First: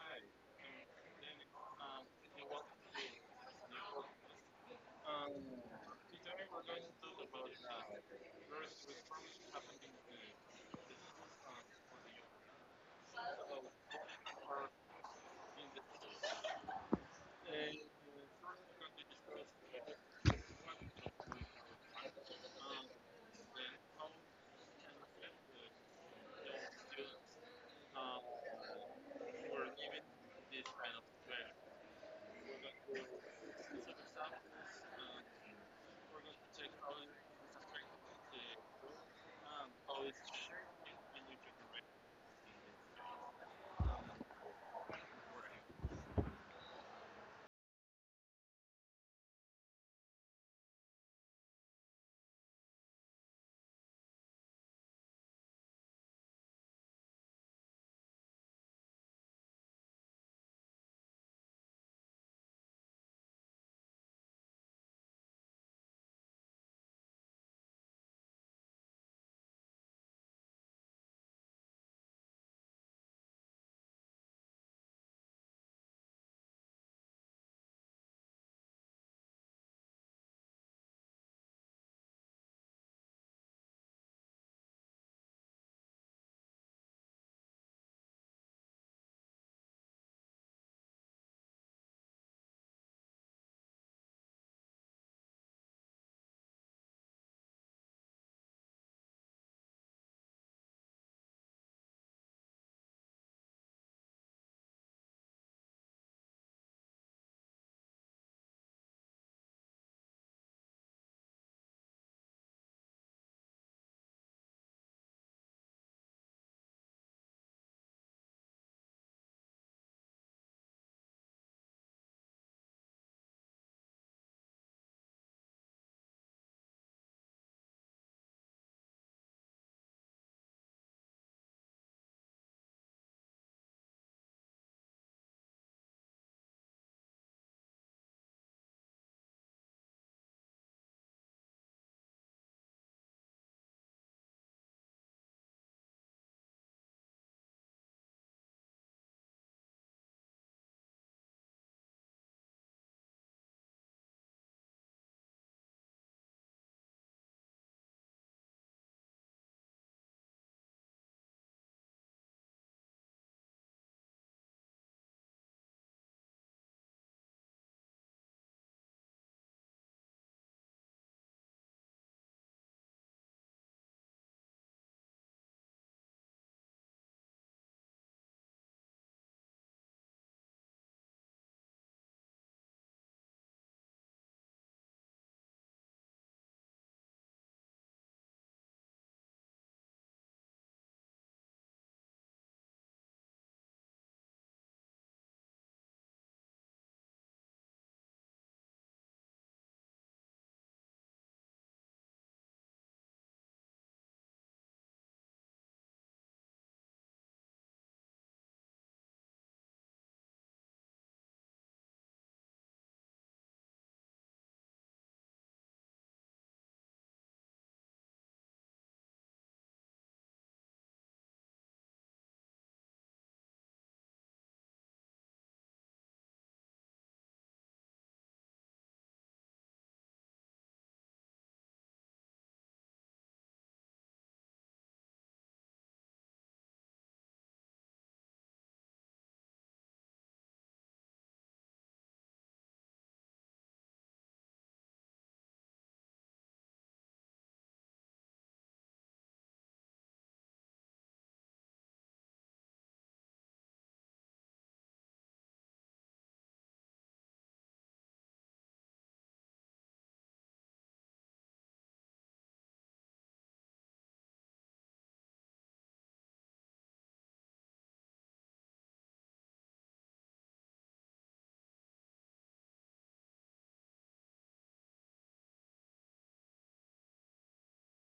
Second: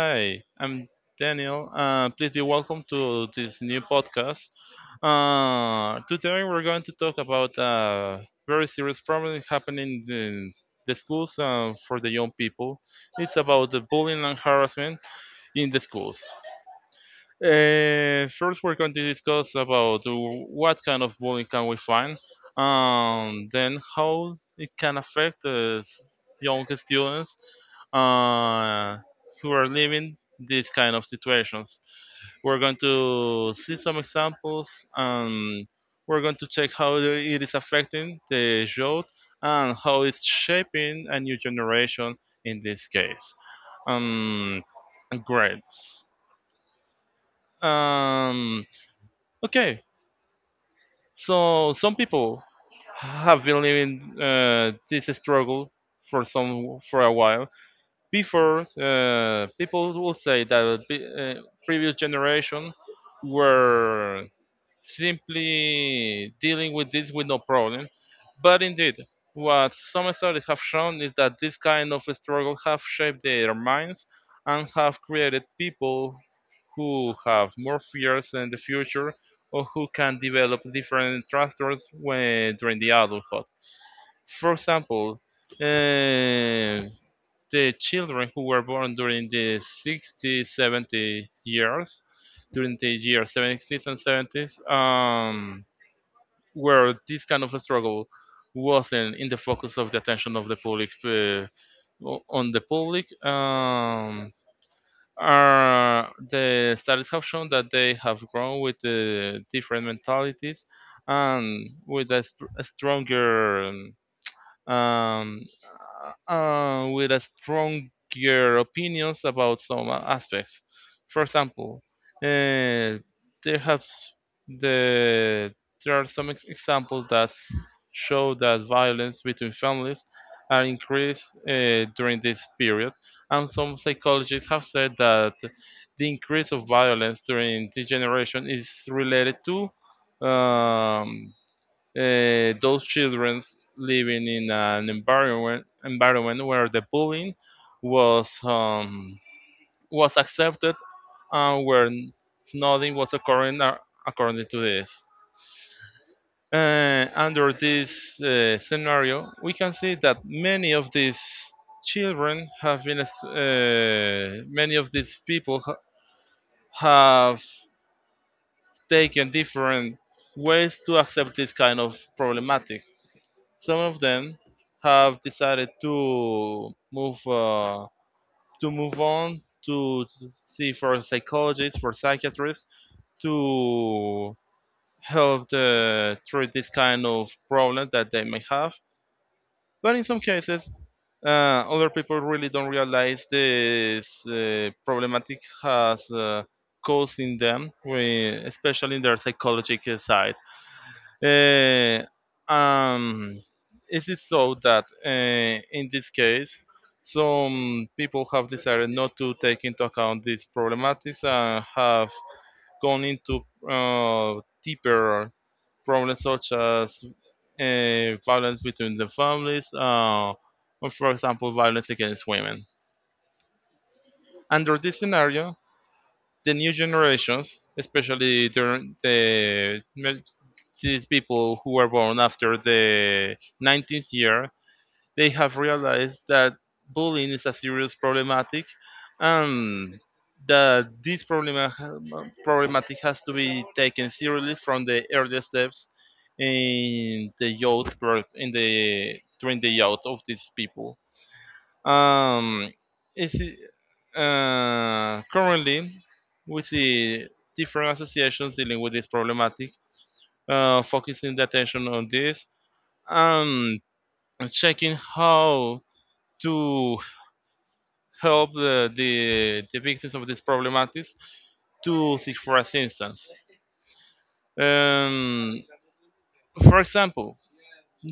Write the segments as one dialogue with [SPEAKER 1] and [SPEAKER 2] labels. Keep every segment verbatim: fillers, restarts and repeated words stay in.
[SPEAKER 1] Hi. Um,
[SPEAKER 2] I'm
[SPEAKER 1] Danny.
[SPEAKER 2] Daniel.
[SPEAKER 1] Um,
[SPEAKER 2] Uh, please be
[SPEAKER 1] and welcome
[SPEAKER 2] welcome
[SPEAKER 1] to the new
[SPEAKER 2] to this new
[SPEAKER 1] podcast.
[SPEAKER 2] podcast.
[SPEAKER 1] Um,
[SPEAKER 2] Uh,
[SPEAKER 1] Today
[SPEAKER 2] today we're
[SPEAKER 1] we're going
[SPEAKER 2] going
[SPEAKER 1] to
[SPEAKER 2] to talk
[SPEAKER 1] talk about
[SPEAKER 2] about
[SPEAKER 1] uh,
[SPEAKER 2] a very
[SPEAKER 1] various
[SPEAKER 2] serious
[SPEAKER 1] reforms
[SPEAKER 2] problem
[SPEAKER 1] happening in
[SPEAKER 2] happening
[SPEAKER 1] the
[SPEAKER 2] in
[SPEAKER 1] the
[SPEAKER 2] the
[SPEAKER 1] schools
[SPEAKER 2] schools
[SPEAKER 1] and
[SPEAKER 2] uh,
[SPEAKER 1] for
[SPEAKER 2] for the
[SPEAKER 1] the youth.
[SPEAKER 2] young people.
[SPEAKER 1] So,
[SPEAKER 2] It's about the bullying and
[SPEAKER 1] or
[SPEAKER 2] harassment
[SPEAKER 1] in
[SPEAKER 2] in the
[SPEAKER 1] the
[SPEAKER 2] schools.
[SPEAKER 1] schools. And uh,
[SPEAKER 2] Uh, first,
[SPEAKER 1] first,
[SPEAKER 2] we're
[SPEAKER 1] we're going
[SPEAKER 2] going
[SPEAKER 1] to
[SPEAKER 2] to
[SPEAKER 1] discuss
[SPEAKER 2] discuss
[SPEAKER 1] uh,
[SPEAKER 2] about
[SPEAKER 1] what
[SPEAKER 2] what
[SPEAKER 1] reforms
[SPEAKER 2] kind
[SPEAKER 1] are,
[SPEAKER 2] of
[SPEAKER 1] um, and
[SPEAKER 2] bullying can we
[SPEAKER 1] how
[SPEAKER 2] find,
[SPEAKER 1] it
[SPEAKER 2] and then how it
[SPEAKER 1] can
[SPEAKER 2] can
[SPEAKER 1] affect
[SPEAKER 2] affect
[SPEAKER 1] the young
[SPEAKER 2] the young
[SPEAKER 1] students.
[SPEAKER 2] students
[SPEAKER 1] Um,
[SPEAKER 2] uh, who
[SPEAKER 1] we're
[SPEAKER 2] are
[SPEAKER 1] leaving
[SPEAKER 2] living
[SPEAKER 1] this
[SPEAKER 2] these
[SPEAKER 1] kind
[SPEAKER 2] kind
[SPEAKER 1] of
[SPEAKER 2] of
[SPEAKER 1] situation.
[SPEAKER 2] situations.
[SPEAKER 1] We
[SPEAKER 2] We're going
[SPEAKER 1] We're going to
[SPEAKER 2] to see
[SPEAKER 1] do some
[SPEAKER 2] some
[SPEAKER 1] stuff,
[SPEAKER 2] examples,
[SPEAKER 1] and
[SPEAKER 2] and
[SPEAKER 1] we're
[SPEAKER 2] we're going
[SPEAKER 1] going
[SPEAKER 2] to
[SPEAKER 1] to check
[SPEAKER 2] check
[SPEAKER 1] how
[SPEAKER 2] how
[SPEAKER 1] it
[SPEAKER 2] it is
[SPEAKER 1] affects
[SPEAKER 2] affecting
[SPEAKER 1] the
[SPEAKER 2] the youth
[SPEAKER 1] um,
[SPEAKER 2] and
[SPEAKER 1] how
[SPEAKER 2] how
[SPEAKER 1] it's
[SPEAKER 2] it's
[SPEAKER 1] shaping
[SPEAKER 2] shaping a
[SPEAKER 1] in the
[SPEAKER 2] new
[SPEAKER 1] new
[SPEAKER 2] generation in this case. Um,
[SPEAKER 1] generation.
[SPEAKER 2] Grades. Um, Okay, so some people have been living uh, this struggle for some for a while. Before, uh, people will say that the uh, previous generation were simply dealing with this with no problem. But indeed, what some studies have shown is that this kind of struggle have shaped their minds and have created people who have more fears in the future or who can develop different disorders when during the adulthood. For example, uh, the children who were born during the sixties, seventies years, during the years sixties and seventies, um, where this kind of a struggle wasn't in the focus of the attention of the public, uh, o- on the public. Um, are the studies have shown that they have grown with the different mentalities and with a, str- a stronger um, um, uh, with a stronger opinions about some aspects. For example, uh, there have the there are some ex- examples that show that violence between families are increased uh, during this period, and some psychologists have said that the increase of violence during this generation is related to um, uh, those children living in an environment environment where the bullying was um, was accepted and where nothing was occurring a- according to this. Uh, under this uh, scenario, we can see that many of these children have been, ex- uh, many of these people ha- have taken different ways to accept this kind of problematic. Some of them have decided to move uh, to move on to see for psychologists, for psychiatrists to help the, treat this kind of problem that they may have. But in some cases, uh, other people really don't realize this uh, problematic has uh, caused in them, we- especially in their psychological side. Uh, um, is it so that uh, in this case, some people have decided not to take into account these problematics and have gone into uh, deeper problems such as uh, violence between the families, uh, or for example, violence against women. Under this scenario, the new generations, especially during the well, these people who were born after the nineteenth year, they have realized that bullying is a serious problematic, and that this problem problematic has to be taken seriously from the earliest steps in the youth pro- in the during the youth of these people. Um, is it, uh, currently, we see different associations dealing with this problematic, uh, focusing the attention on this and checking how to help the, the, the victims of these problematics to seek for assistance. Um, for example,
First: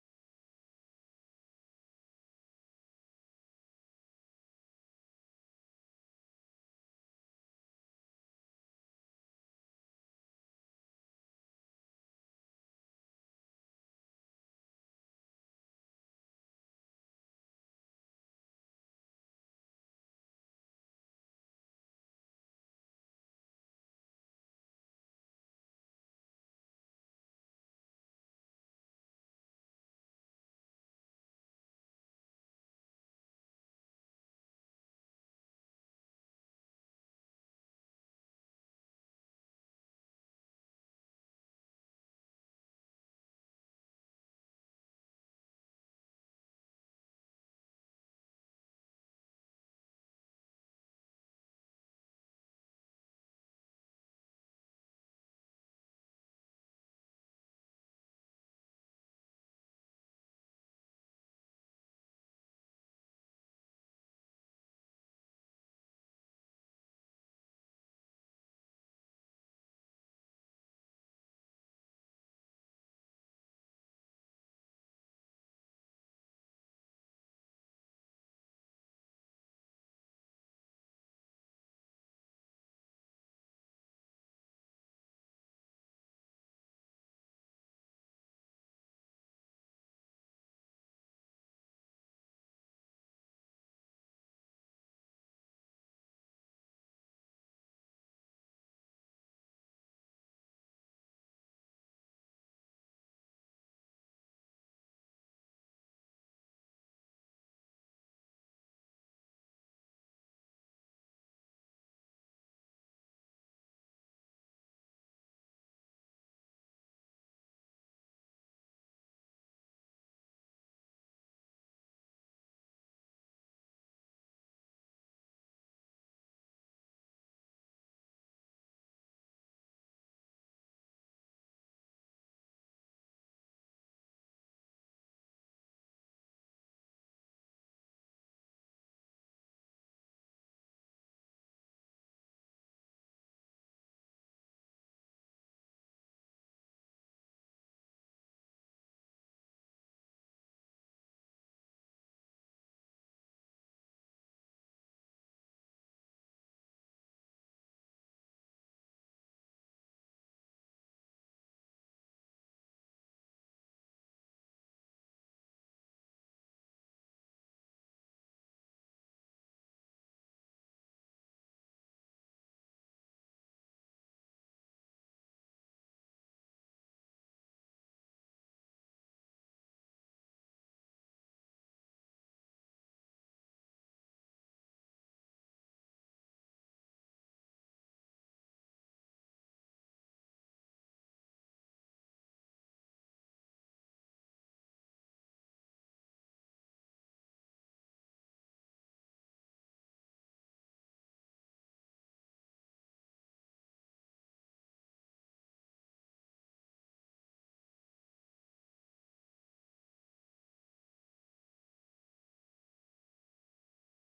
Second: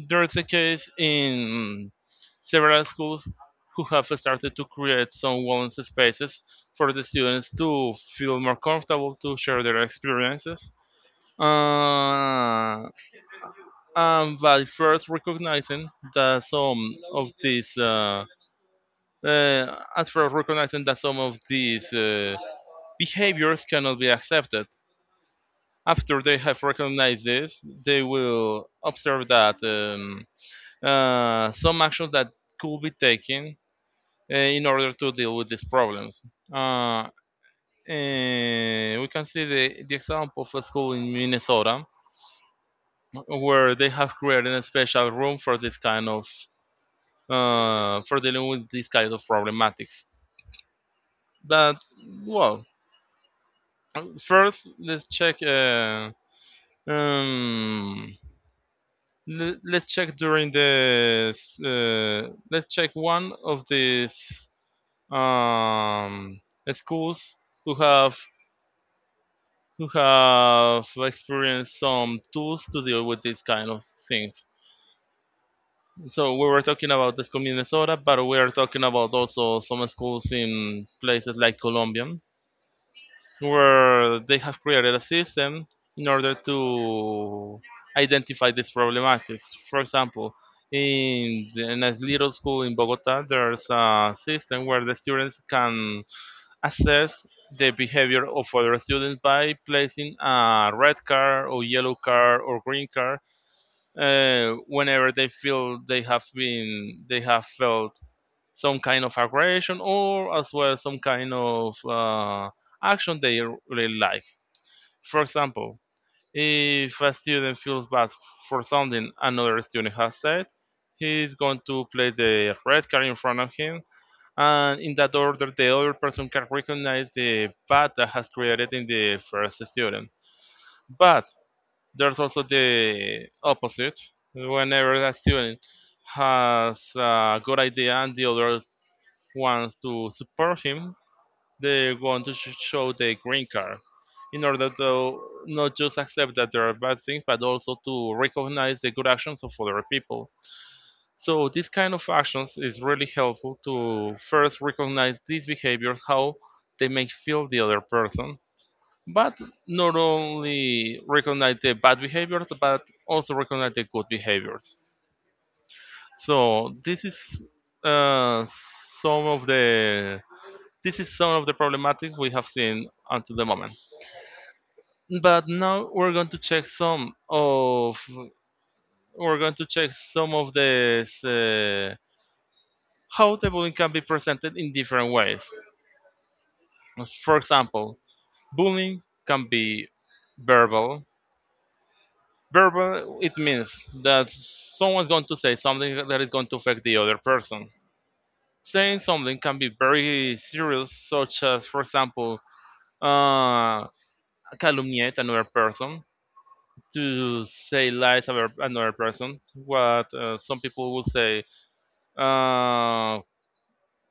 [SPEAKER 2] there's a case in several schools who have started to create some wellness spaces for the students to feel more comfortable to share their experiences. Uh, and by first recognizing that some of these, uh, uh, at first recognizing that some of these uh, behaviors cannot be accepted. After they have recognized this, they will observe that um, uh, some actions that could be taken uh, in order to deal with these problems. Uh, eh, we can see the, the example of a school in Minnesota where they have created a special room for this kind of uh, for dealing with this kind of problematics. But well, first let's check. Uh, um, le- let's check during the uh, let's check one of these um, schools who have who have experienced some tools to deal with these kind of things. So we were talking about the school in Minnesota, but we are talking about also some schools in places like Colombia, where they have created a system in order to identify these problematics. For example, in, in a little school in Bogota, there's a system where the students can assess the behavior of other students by placing a red card or yellow card or green card uh, whenever they feel they have been they have felt some kind of aggression or as well some kind of uh, action they really like. For example, if a student feels bad for something another student has said, he's going to place the red card in front of him, and in that order the other person can recognize the path that has created in the first student. But there's also the opposite: whenever a student has a good idea and the other wants to support him, they want to show the green card in order to not just accept that there are bad things but also to recognize the good actions of other people. So this kind of actions is really helpful to first recognize these behaviors, how they make feel the other person, but not only recognize the bad behaviors, but also recognize the good behaviors. So this is uh, some of the this is some of the problematic we have seen until the moment. But now we're going to check some of we're going to check some of the how the bullying can be presented in different ways. For example, bullying can be verbal. Verbal, it means that someone's going to say something that is going to affect the other person. Saying something can be very serious, such as, for example, uh, calumniate another person, to say lies about another person, what uh, some people would say, uh,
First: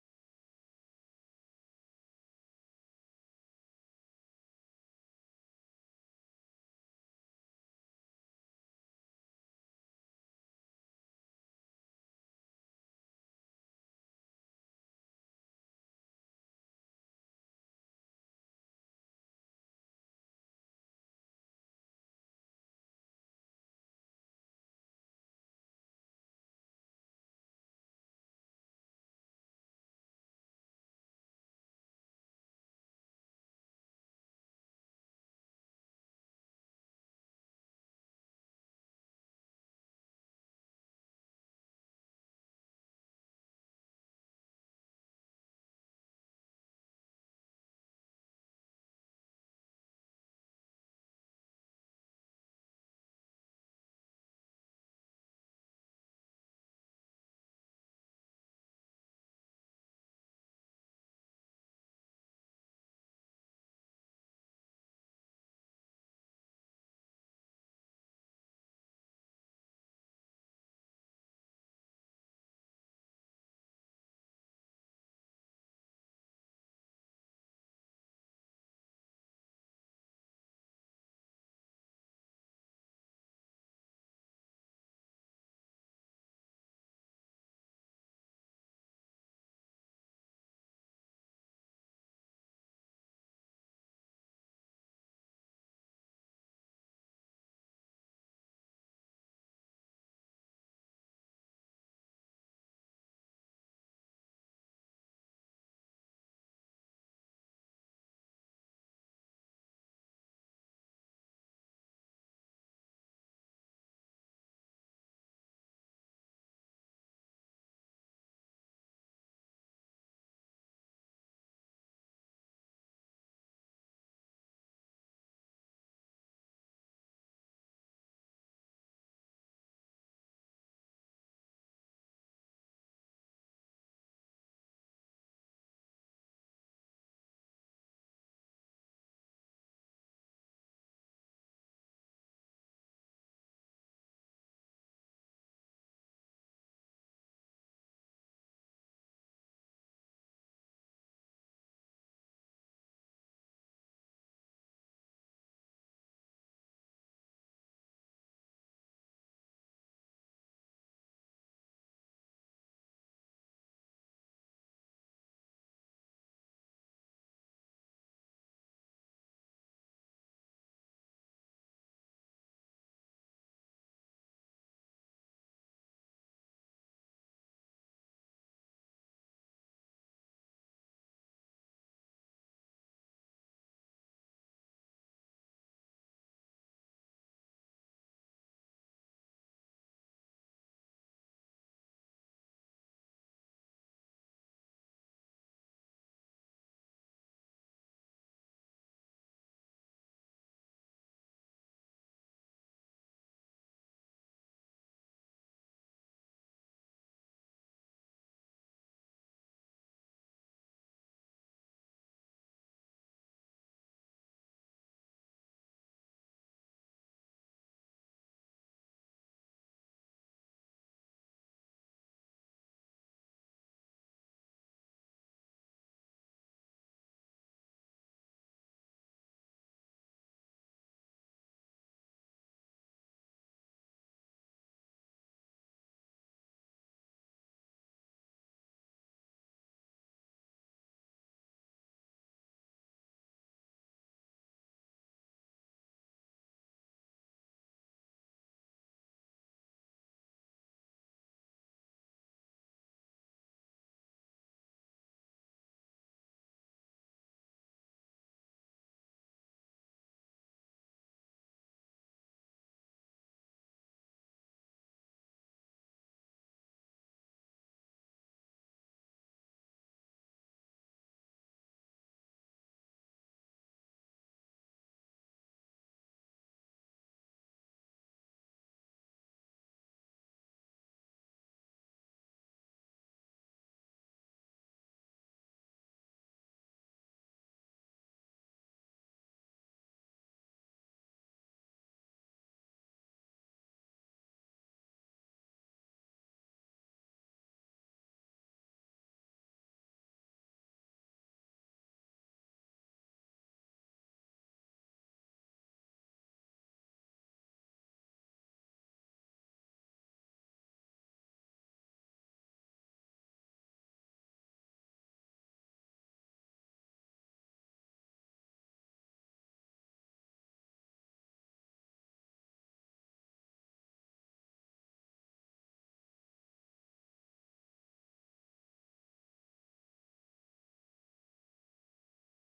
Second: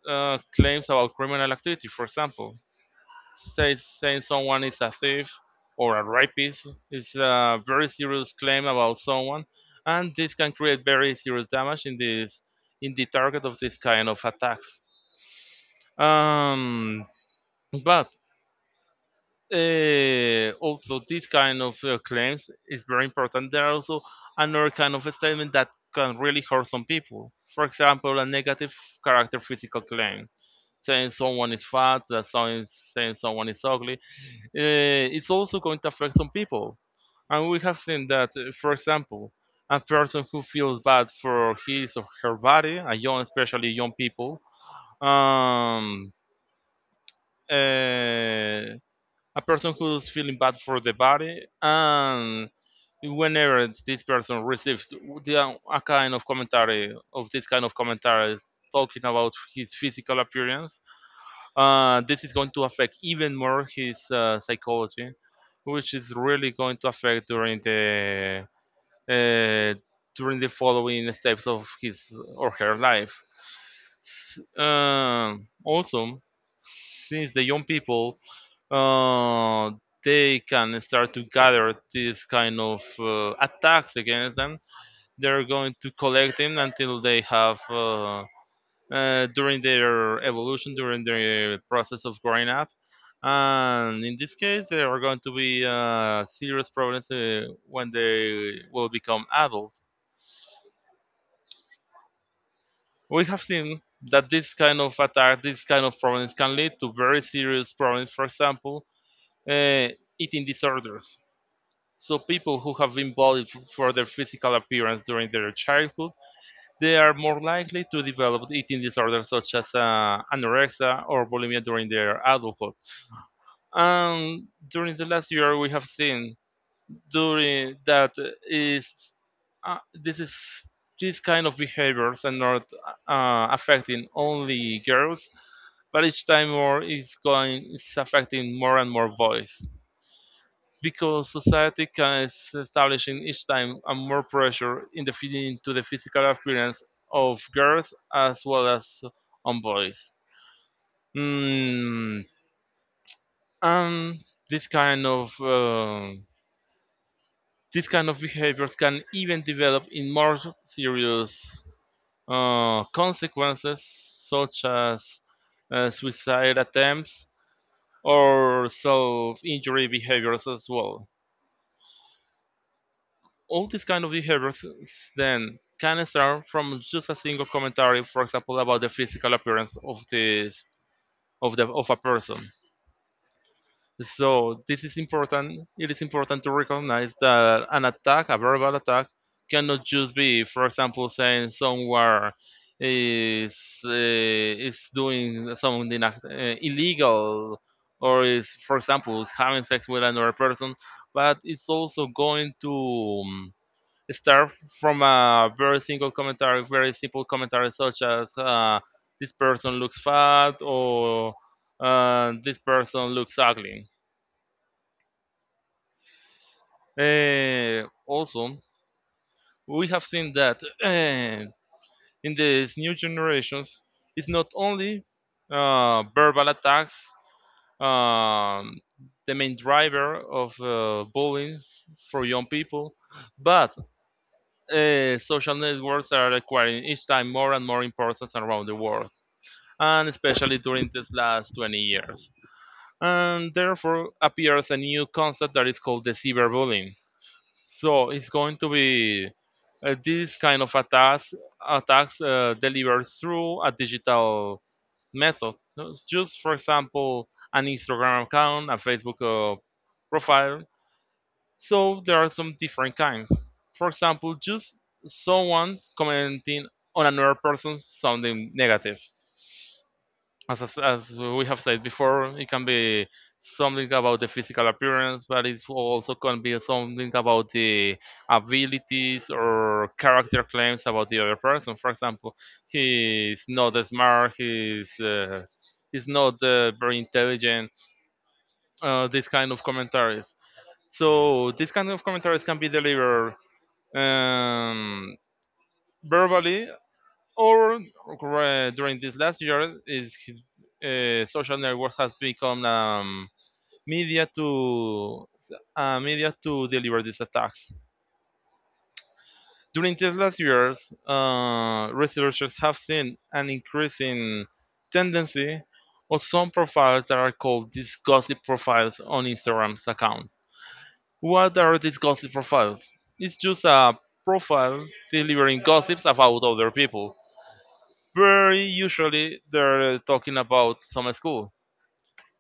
[SPEAKER 2] uh, claims about criminal activity, for example. Say saying someone is a thief or a rapist is a very serious claim about someone, and this can create very serious damage in this in the target of this kind of attacks. Um, but uh, Also this kind of uh, claims is very important. There are also another kind of statement that can really hurt some people. For example, a negative character physical claim saying someone is fat, that someone is saying someone is ugly, uh, it's also going to affect some people. And we have seen that, uh, for example, a person who feels bad for his or her body, a young, especially young people, um, uh, a person who's feeling bad for the body, and whenever this person receives the, a kind of commentary of this kind of commentary talking about his physical appearance, uh, this is going to affect even more his uh, psychology, which is really going to affect during the uh, during the following steps of his or her life. S- Um also, since the young people uh, they can start to gather these kind of uh, attacks against them, they're going to collect them until they have. Uh, uh, during their evolution, during their process of growing up. And in this case, there are going to be uh, serious problems uh, when they will become adults. We have seen that this kind of attack, this kind of problems can lead to very serious problems, for example, uh, eating disorders. So people who have been bullied for their physical appearance during their childhood, they are more likely to develop eating disorders such as uh, anorexia or bulimia during their adulthood. And during the last year, we have seen during that is uh, this is these kind of behaviors are not uh, affecting only girls, but each time more is going is affecting more and more boys because society can is establishing each time a more pressure in the feeding into the physical appearance of girls as well as on boys. Mm, and this kind of uh, These kind of behaviors can even develop in more serious uh, consequences, such as uh, suicide attempts or self-injury behaviors as well. All these kind of behaviors then can start from just a single commentary, for example, about the physical appearance of this of the of a person. So this is important. It is important to recognize that an attack, a verbal attack, cannot just be, for example, saying someone is uh, is doing something uh, illegal, or is, for example, is having sex with another person. But it's also going to um, start from a very single commentary, very simple commentary, such as uh, this person looks fat or uh, this person looks ugly. Uh, also, we have seen that uh, in these new generations, it's not only uh, verbal attacks, um, the main driver of uh, bullying for young people, but uh, social networks are acquiring each time more and more importance around the world, and especially during these last twenty years. And therefore appears a new concept that is called the cyberbullying. So it's going to be uh, this kind of attacks attacks uh, delivered through a digital method. So it's just, for example, an Instagram account, a Facebook uh, profile. So there are some different kinds. For example, just someone commenting on another person sounding negative, as, as as we have said before, it can be something about the physical appearance, but it also can be something about the abilities or character claims about the other person. For example, he's not as smart, he's uh, he's not uh, very intelligent. Uh, this kind of commentaries. So this kind of commentaries can be delivered um, verbally or uh, during this last year, is his uh, social network has become um, media to uh, media to deliver these attacks. During these last years, uh, researchers have seen an increasing tendency of some profiles that are called these gossip profiles on Instagram's account. What are these gossip profiles? It's just a profile delivering gossips about other people. Very usually they're talking about some school.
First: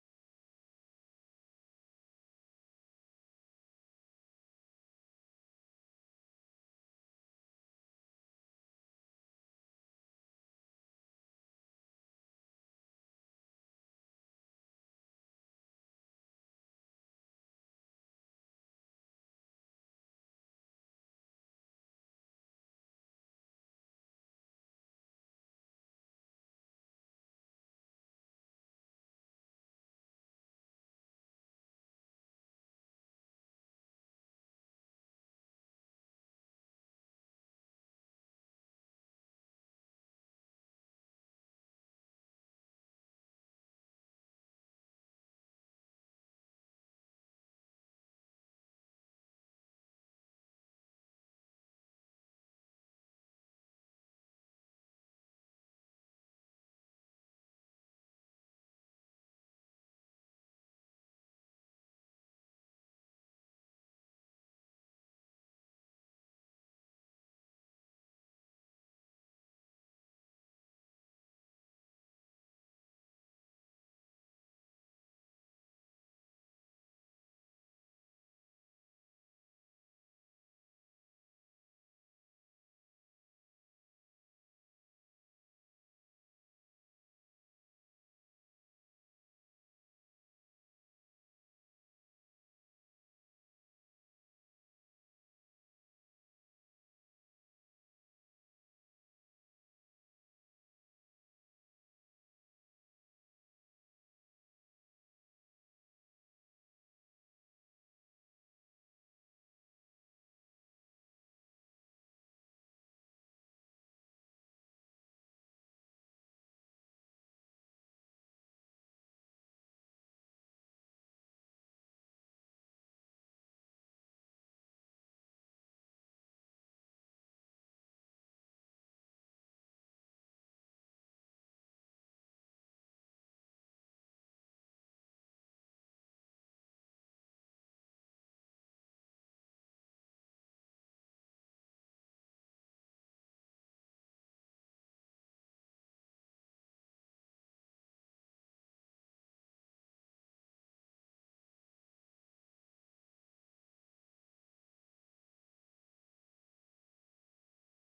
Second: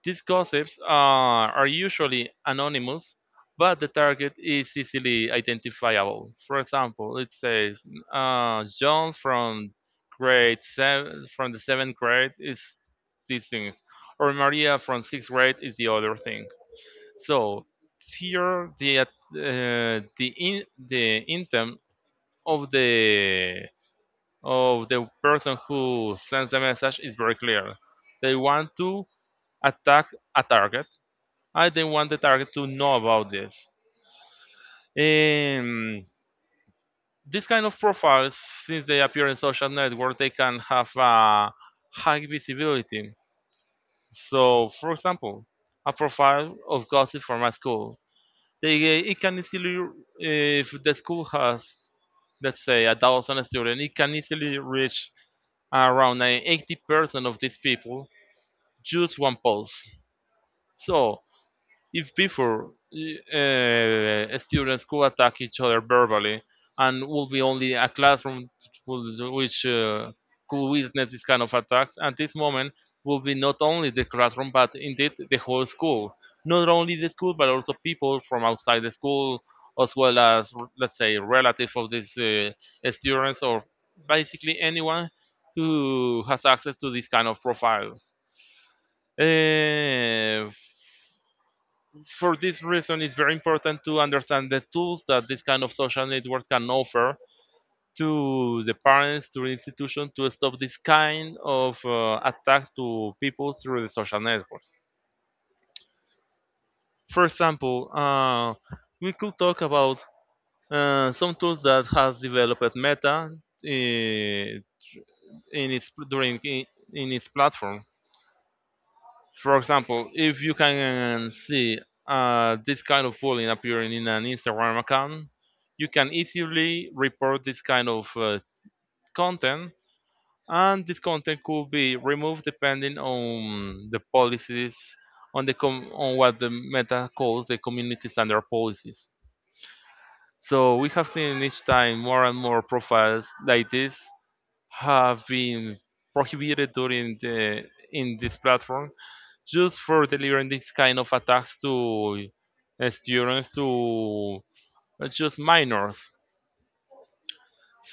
[SPEAKER 2] These gossips uh, are usually anonymous, but the target is easily identifiable. For example, it says uh, John from grade seven, from the seventh grade is this thing, or Maria from sixth grade is the other thing. So here the uh, the in, the intent of the of the person who sends the message is very clear. They want to attack a target. I don't want the target to know about this. Um, this kind of profiles, since they appear in social network, they can have a high visibility. So, for example, a profile of gossip from a school, they eh, it can easily, if the school has, let's say, a thousand students, it can easily reach around eh, eighty percent of these people just one pulse. So, if before uh, students could attack each other verbally and would be only a classroom would- which uh, could witness this kind of attacks, at this moment will be not only the classroom but indeed the whole school. Not only the school but also people from outside the school as well as, let's say, relative of these uh, students or basically anyone who has access to these kind of profiles. Uh, for this reason, it's very important to understand the tools that this kind of social networks can offer to the parents, to the institution, to stop this kind of uh, attacks to people through the social networks. For example, uh, we could talk about uh, some tools that has developed Meta uh, in its during in, in its platform. For example, if you can um, see uh, this kind of bullying appearing in an Instagram account, you can easily report this kind of uh, content, and this content could be removed depending on the policies on the com- on what the Meta calls the community standard policies. So we have seen each time more and more profiles like this have been prohibited during the in this platform just for delivering this kind of attacks to uh, students to uh, just minors.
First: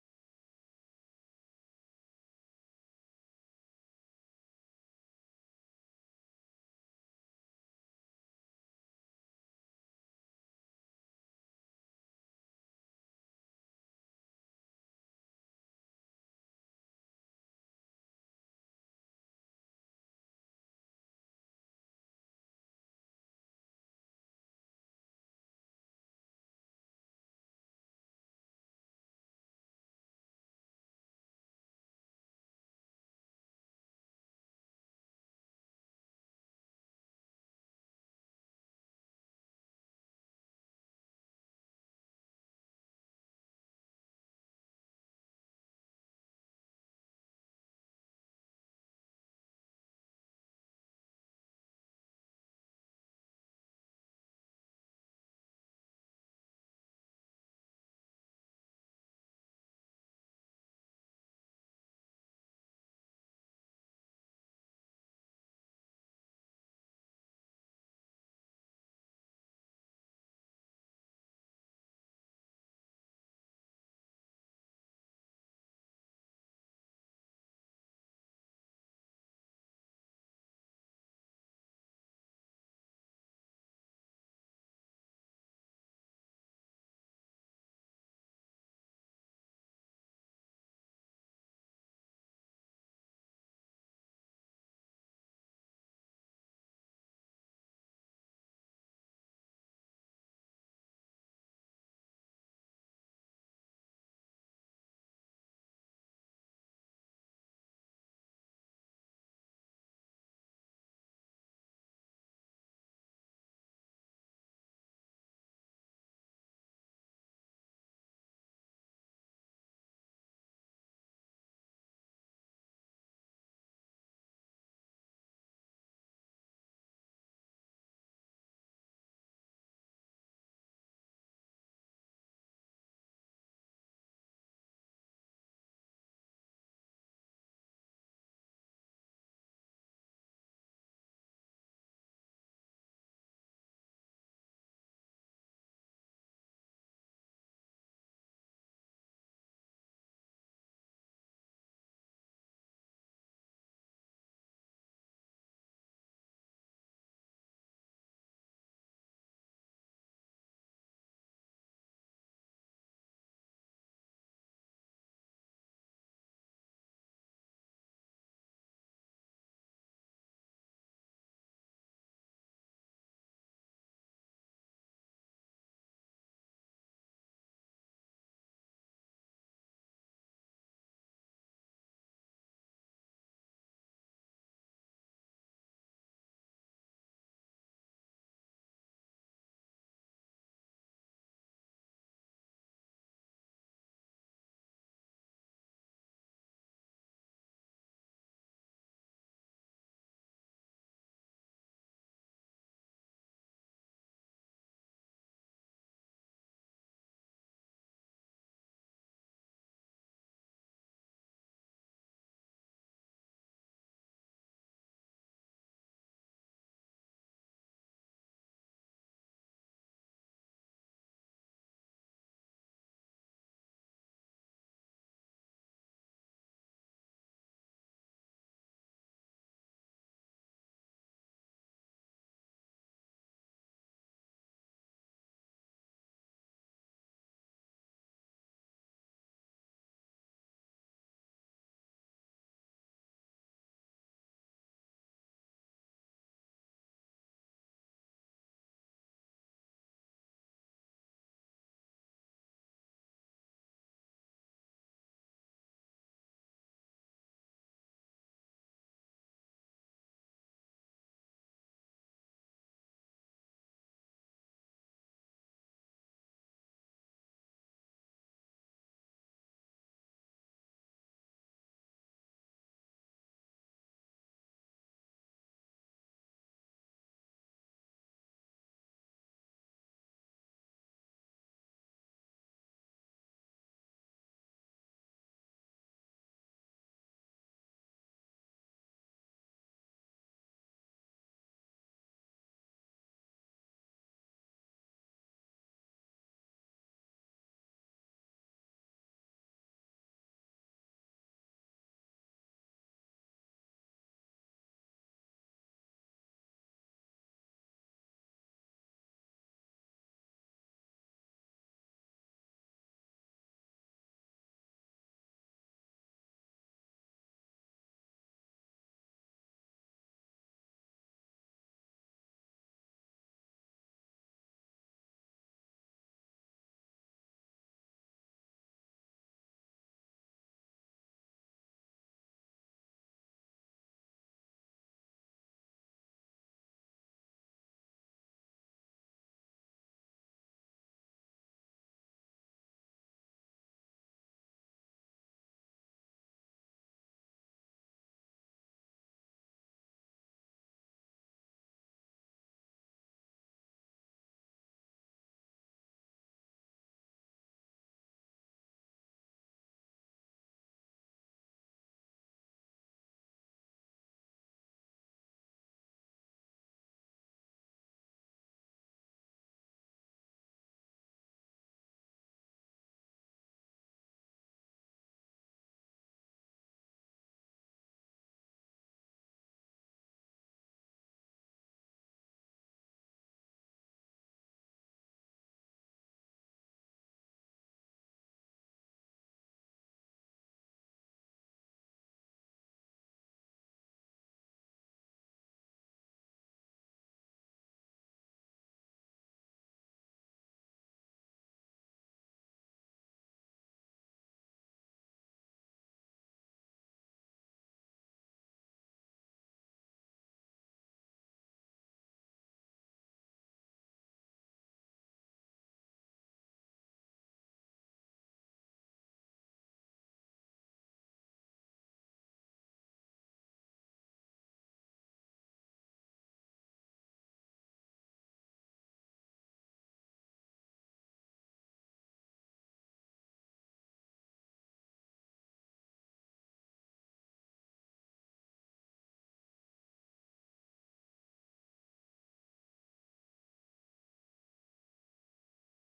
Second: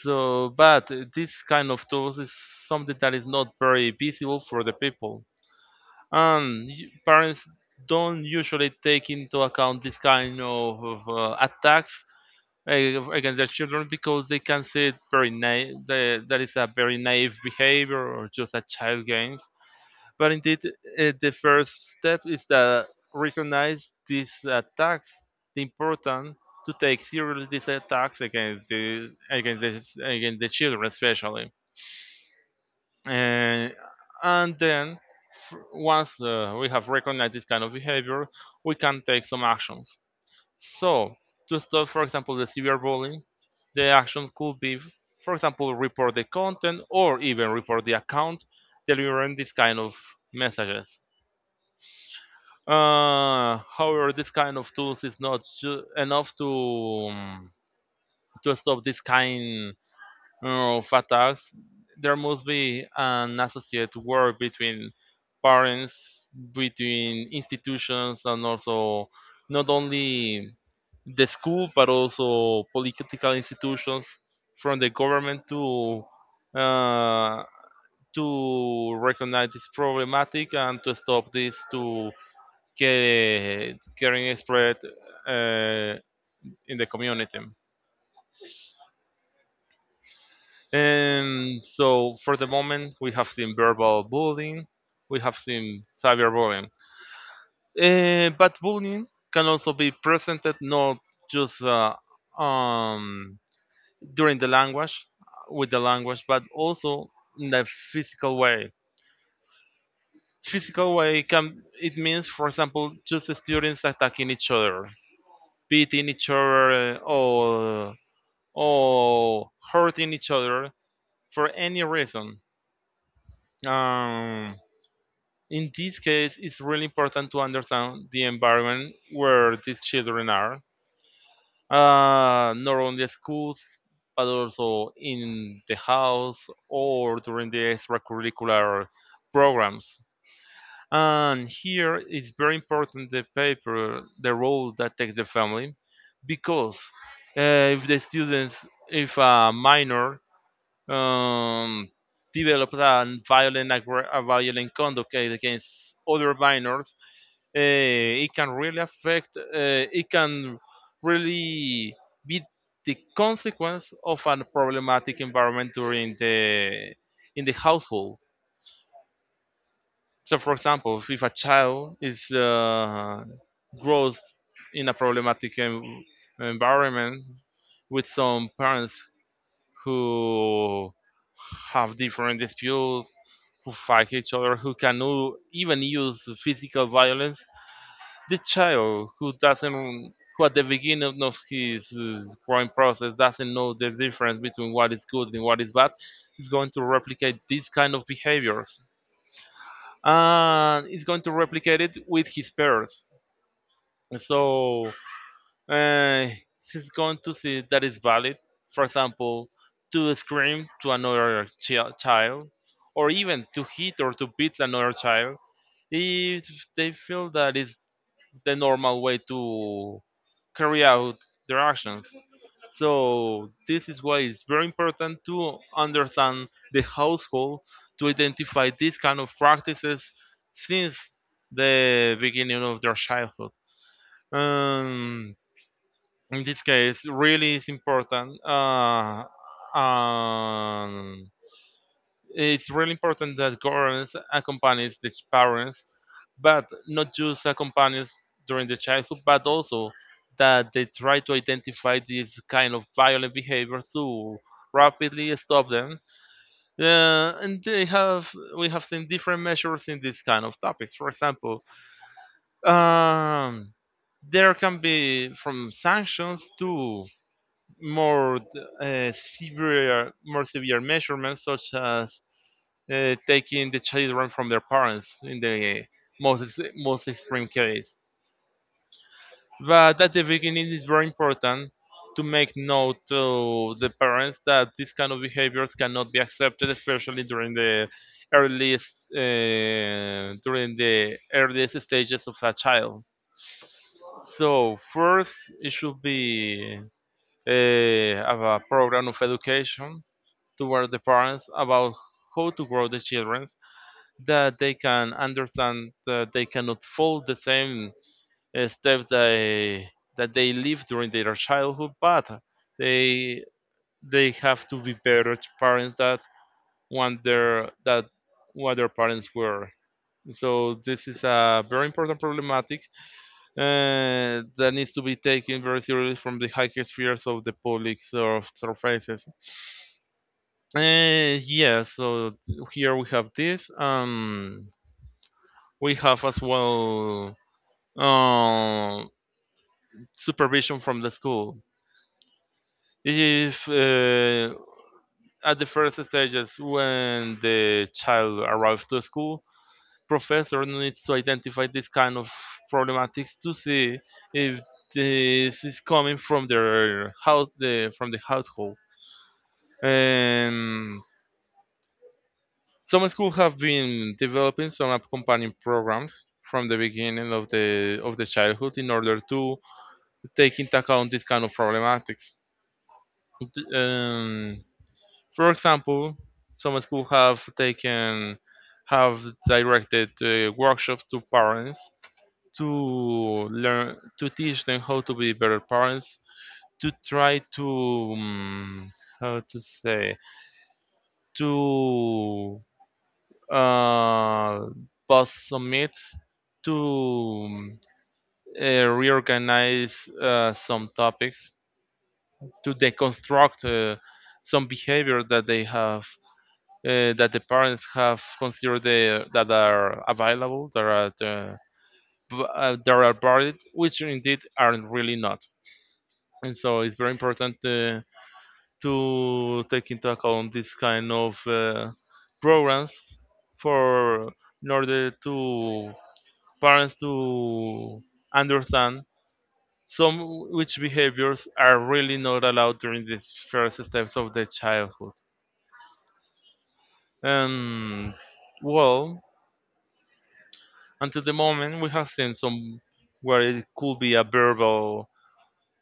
[SPEAKER 2] So, but this kind of tools is something that is not very visible for the people, and parents don't usually take into account this kind of, of, uh, attacks uh, against their children because they can see it very naive. That is a very naive behavior or just a child games. But indeed, uh, the first step is that recognize these attacks, the important to take seriously these attacks against the against the, against the children, especially. And and then f- once uh, we have recognized this kind of behavior, we can take some actions. So to stop, for example, the severe bullying, the action could be, for example, report the content or even report the account delivering this kind of messages. Uh, however, this kind of tools is not ju- enough to um, to stop this kind of attacks. There must be an associate work between parents, between institutions, and also not only the school but also political institutions from the government to uh, to recognize this problematic and to stop this to get getting spread uh, in the community. And so for the moment, we have seen verbal bullying, we have seen cyberbullying. Uh, but bullying can also be presented not just uh, um, during the language, with the language, but also in the physical way. Physical way can it means, for example, just students attacking each other, beating each other, uh, or or hurting each other for any reason. Um, in this case, it's really important to understand the environment where these children are, uh, not only schools, but also in the house or during the extracurricular programs. And here it's very important the paper, the role that takes the family, because uh, if the students, if a minor um, developed a violent, aggra- a violent conduct, okay, against other minors. uh, it can really affect, uh, it can really be the consequence of a problematic environment during the in the household. So, for example, if a child is uh, grows in a problematic en- environment with some parents who have different disputes, who fight each other, who can u- even use physical violence. The child who doesn't, who at the beginning of his uh, growing process doesn't know the difference between what is good and what is bad, is going to replicate these kind of behaviors, and is going to replicate it with his peers. So uh, he's going to see that is valid. For example, to scream to another chi- child, or even to hit or to beat another child, if they feel that is the normal way to carry out their actions. So this is why it's very important to understand the household to identify these kind of practices since the beginning of their childhood. Um, in this case really is important uh, um, it's really important that governments accompanies the parents, but not just accompanies during the childhood, but also that they try to identify these kind of violent behaviors to rapidly stop them. uh, and they have we have seen different measures in these kind of topics. For example, um, there can be from sanctions to more uh, severe more severe measurements, such as uh, taking the children from their parents in the most most extreme case. But at the beginning it's very important to make note to the parents that this kind of behaviors cannot be accepted, especially during the earliest uh, during the earliest stages of a child. So first it should be uh, have a program of education toward the parents about how to grow the children, that they can understand that they cannot follow the same uh, steps they, that they live during their childhood, but they they have to be better parents that want their that what their parents were. So this is a very important problematic uh, that needs to be taken very seriously from the highest spheres of the public sur- surfaces. Uh, yeah, so here we have this. Um, we have as well uh, supervision from the school. If uh, at the first stages when the child arrives to school, professor needs to identify this kind of problematics to see if this is coming from their house, the, from the household. Um, Some schools have been developing some accompanying programs from the beginning of the of the childhood in order to take into account this kind of problematics. D- Um, for example, some schools have taken have directed uh, workshops to parents to learn to teach them how to be better parents to try to, um, how to say, to uh, boss summits to uh, reorganize uh, some topics, to deconstruct uh, some behavior that they have, uh, that the parents have considered they, that are available, that are the, uh, that are valid, which indeed aren't really not. And so it's very important uh, to take into account this kind of uh, programs for in order to parents to understand some which behaviors are really not allowed during the first steps of the childhood. And well, until the moment we have seen some where it could be a verbal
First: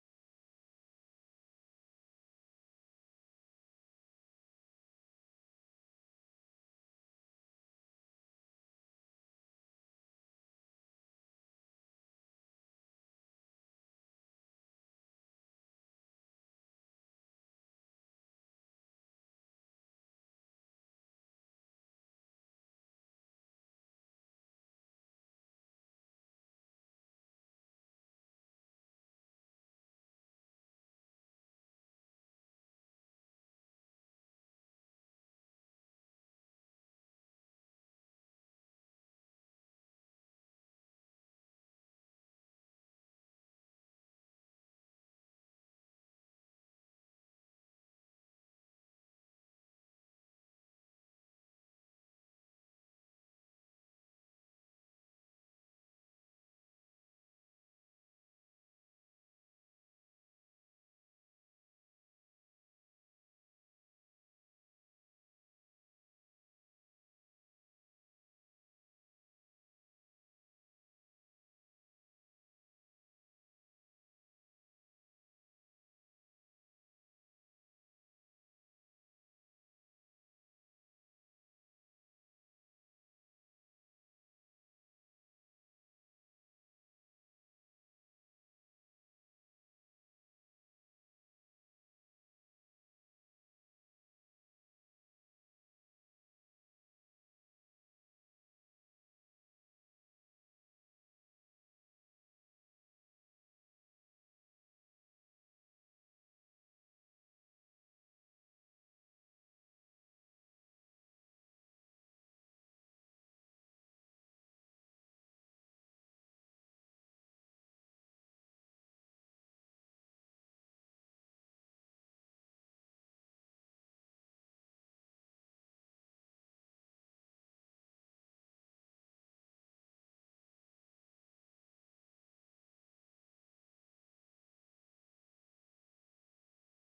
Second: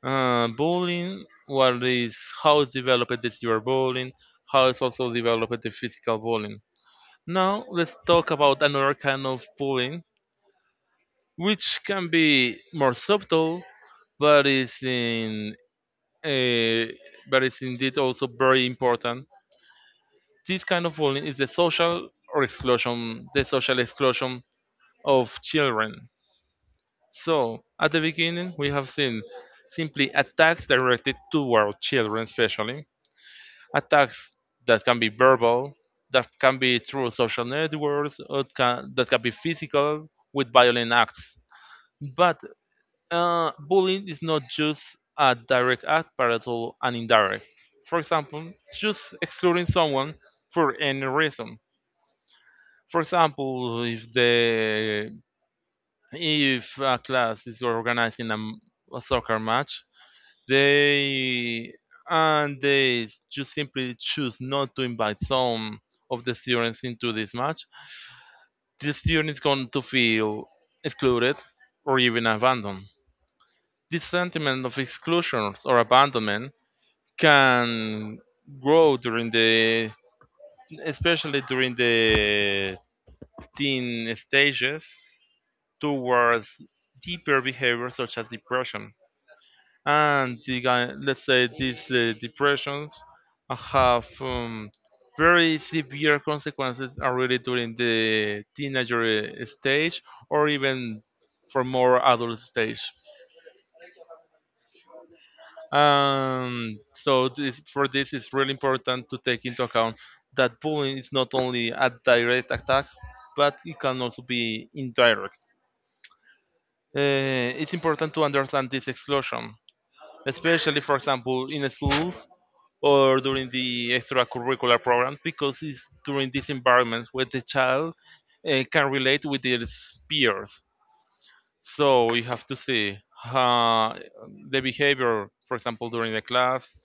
[SPEAKER 2] uh, bullying, what is how developed is your bullying, how is also developed the physical bullying. Now let's talk about another kind of bullying, which can be more subtle, but is in uh, but it's indeed also very important. This kind of bullying is the social or exclusion, the social exclusion of children. So at the beginning, we have seen simply attacks directed toward children, especially attacks that can be verbal, that can be through social networks, or can, that can be physical with violent acts. But, Uh, bullying is not just a direct act, but also an indirect. For example, just excluding someone for any reason. For example, if the if a class is organizing a, m- a soccer match, they and they just simply choose not to invite some of the students into this match, the student is going to feel excluded or even abandoned. This sentiment of exclusion or abandonment can grow during the especially during the teen stages towards deeper behaviors such as depression and the, guy- let's say these uh, depressions have um, very severe consequences already during the teenager uh, stage or even for more adult stage. Um, so this, for this, it's really important to take into account that bullying is not only a direct attack, but it can also be indirect. Uh, it's important to understand this exclusion, especially, for example, in schools or during the extracurricular programs, because it's during these environments where the child uh, can relate with his peers. So you have to see uh, the behavior, for example, during the class,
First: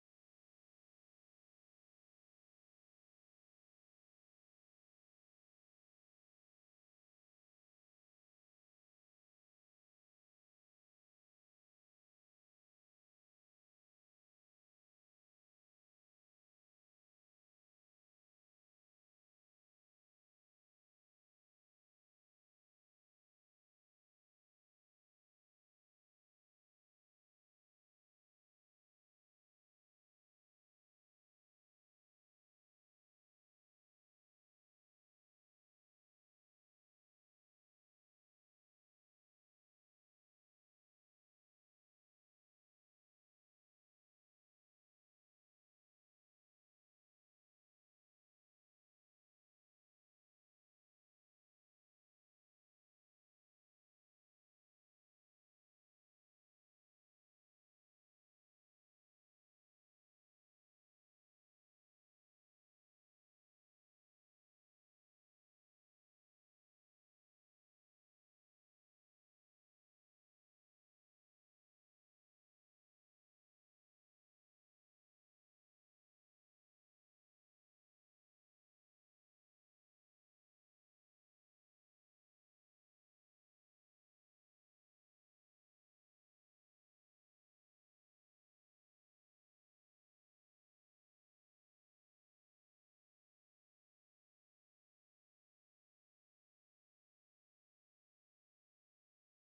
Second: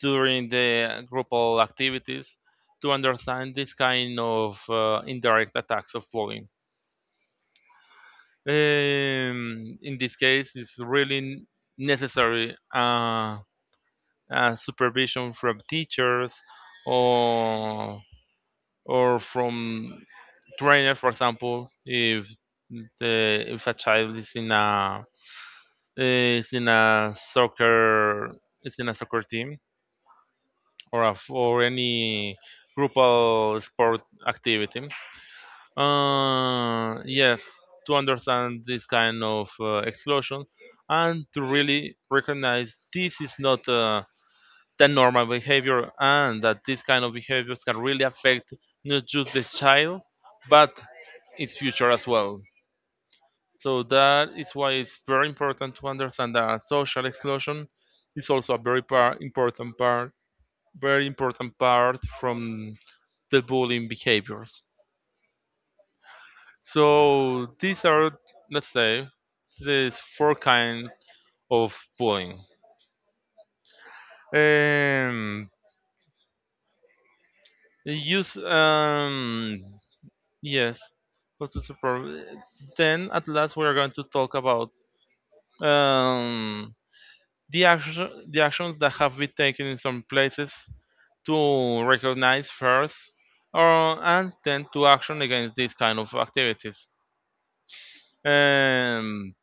[SPEAKER 2] during the Drupal activities to understand this kind of uh, indirect attacks of plugin. Um, in this case, it's really necessary uh, uh, supervision from teachers or or from trainer, for example, if the, if a child is in a is in a soccer is in a soccer team or a, for any grupal sport activity. Uh, yes, to understand this kind of uh, explosion and to really recognize this is not uh, the normal behavior and that this kind of behaviors can really affect not just the child but its future as well. So that is why it's very important to understand that social exclusion is also a very par- important part very important part from the bullying behaviors. So these are, let's say, these four kinds of bullying. Um, use um, yes. But it's problem. Then at last we are going to talk about um, the action, the actions that have been taken in some places to recognize first, or and then to action against these kind of activities. Um,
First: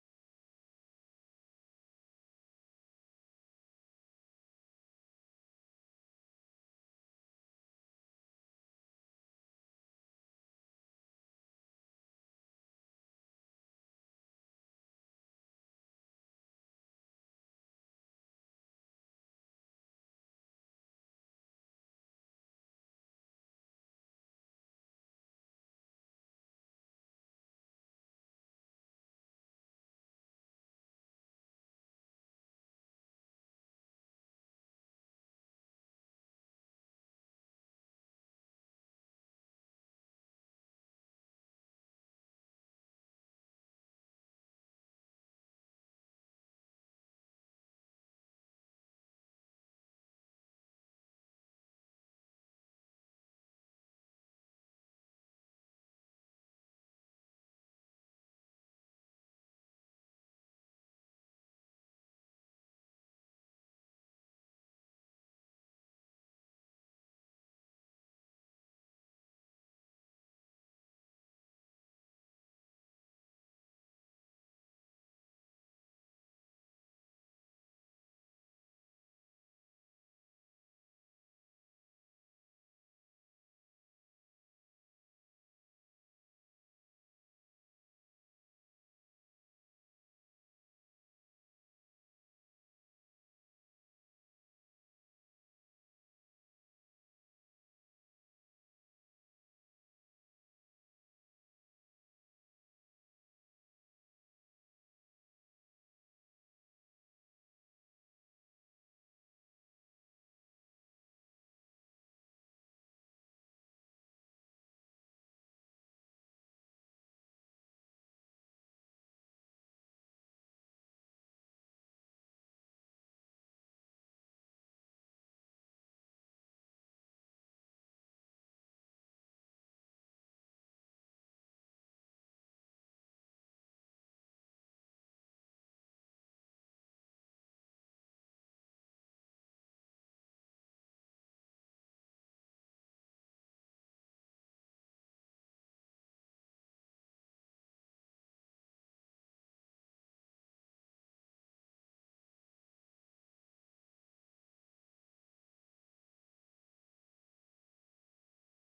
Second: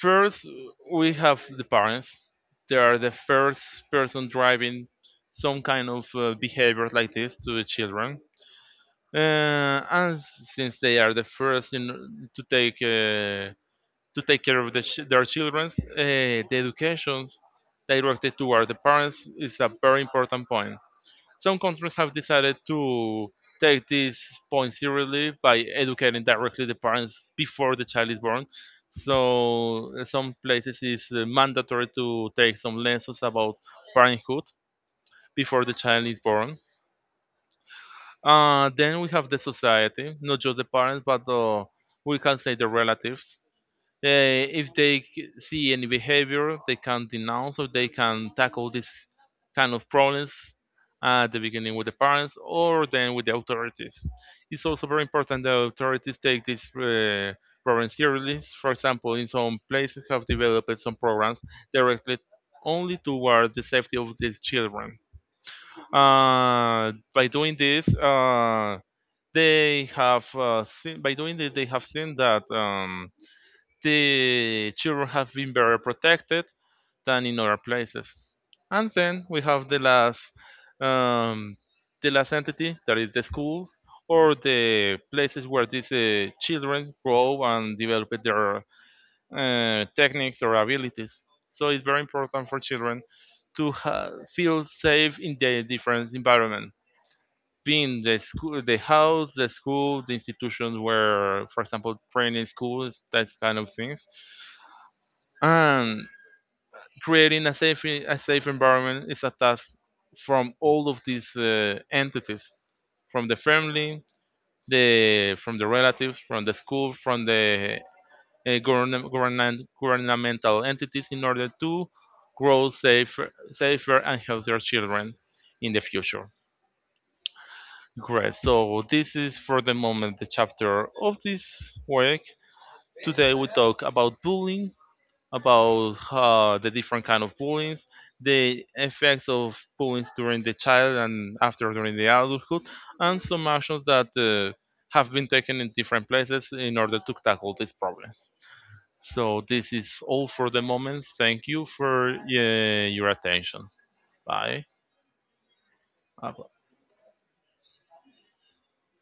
[SPEAKER 2] First, we have the parents. They are the first person driving some kind of uh, behavior like this to the children. Uh, and since they are the first in, to take uh, to take care of the ch- their children, uh, the education directed toward the parents is a very important point. Some countries have decided to take this point seriously by educating directly the parents before the child is born. So uh, some places it's uh, mandatory to take some lessons about parenthood before the child is born. Uh, then we have the society, not just the parents, but uh, we can say the relatives. Uh, if they c- see any behavior, they can denounce or they can tackle this kind of problems at the beginning with the parents or then with the authorities. It's also very important that authorities take these uh, problems seriously. For example, in some places have developed some programs directly only toward the safety of these children. Uh, by doing this, uh, they have uh, seen, by doing this, they have seen that. Um, the children have been better protected than in other places. And then we have the last um, the last entity that is the schools or the places where these uh, children grow and develop their uh, techniques or abilities. So it's very important for children to ha- feel safe in the different environment, being the school, the house, the school, the institutions where, for example, training schools, that kind of things. And creating a safe a safe environment is a task from all of these uh, entities, from the family, the from the relatives, from the school, from the uh, govern, government, governmental entities, in order to grow safer, safer and healthier children in the future. Great. So this is for the moment the chapter of this week. Today we talk about bullying, about uh, the different kind of bullying, the effects of bullying during the child and after during the adulthood, and some actions that uh, have been taken in different places in order to tackle these problems. So this is all for the moment. Thank you for uh, your attention. Bye. Uh,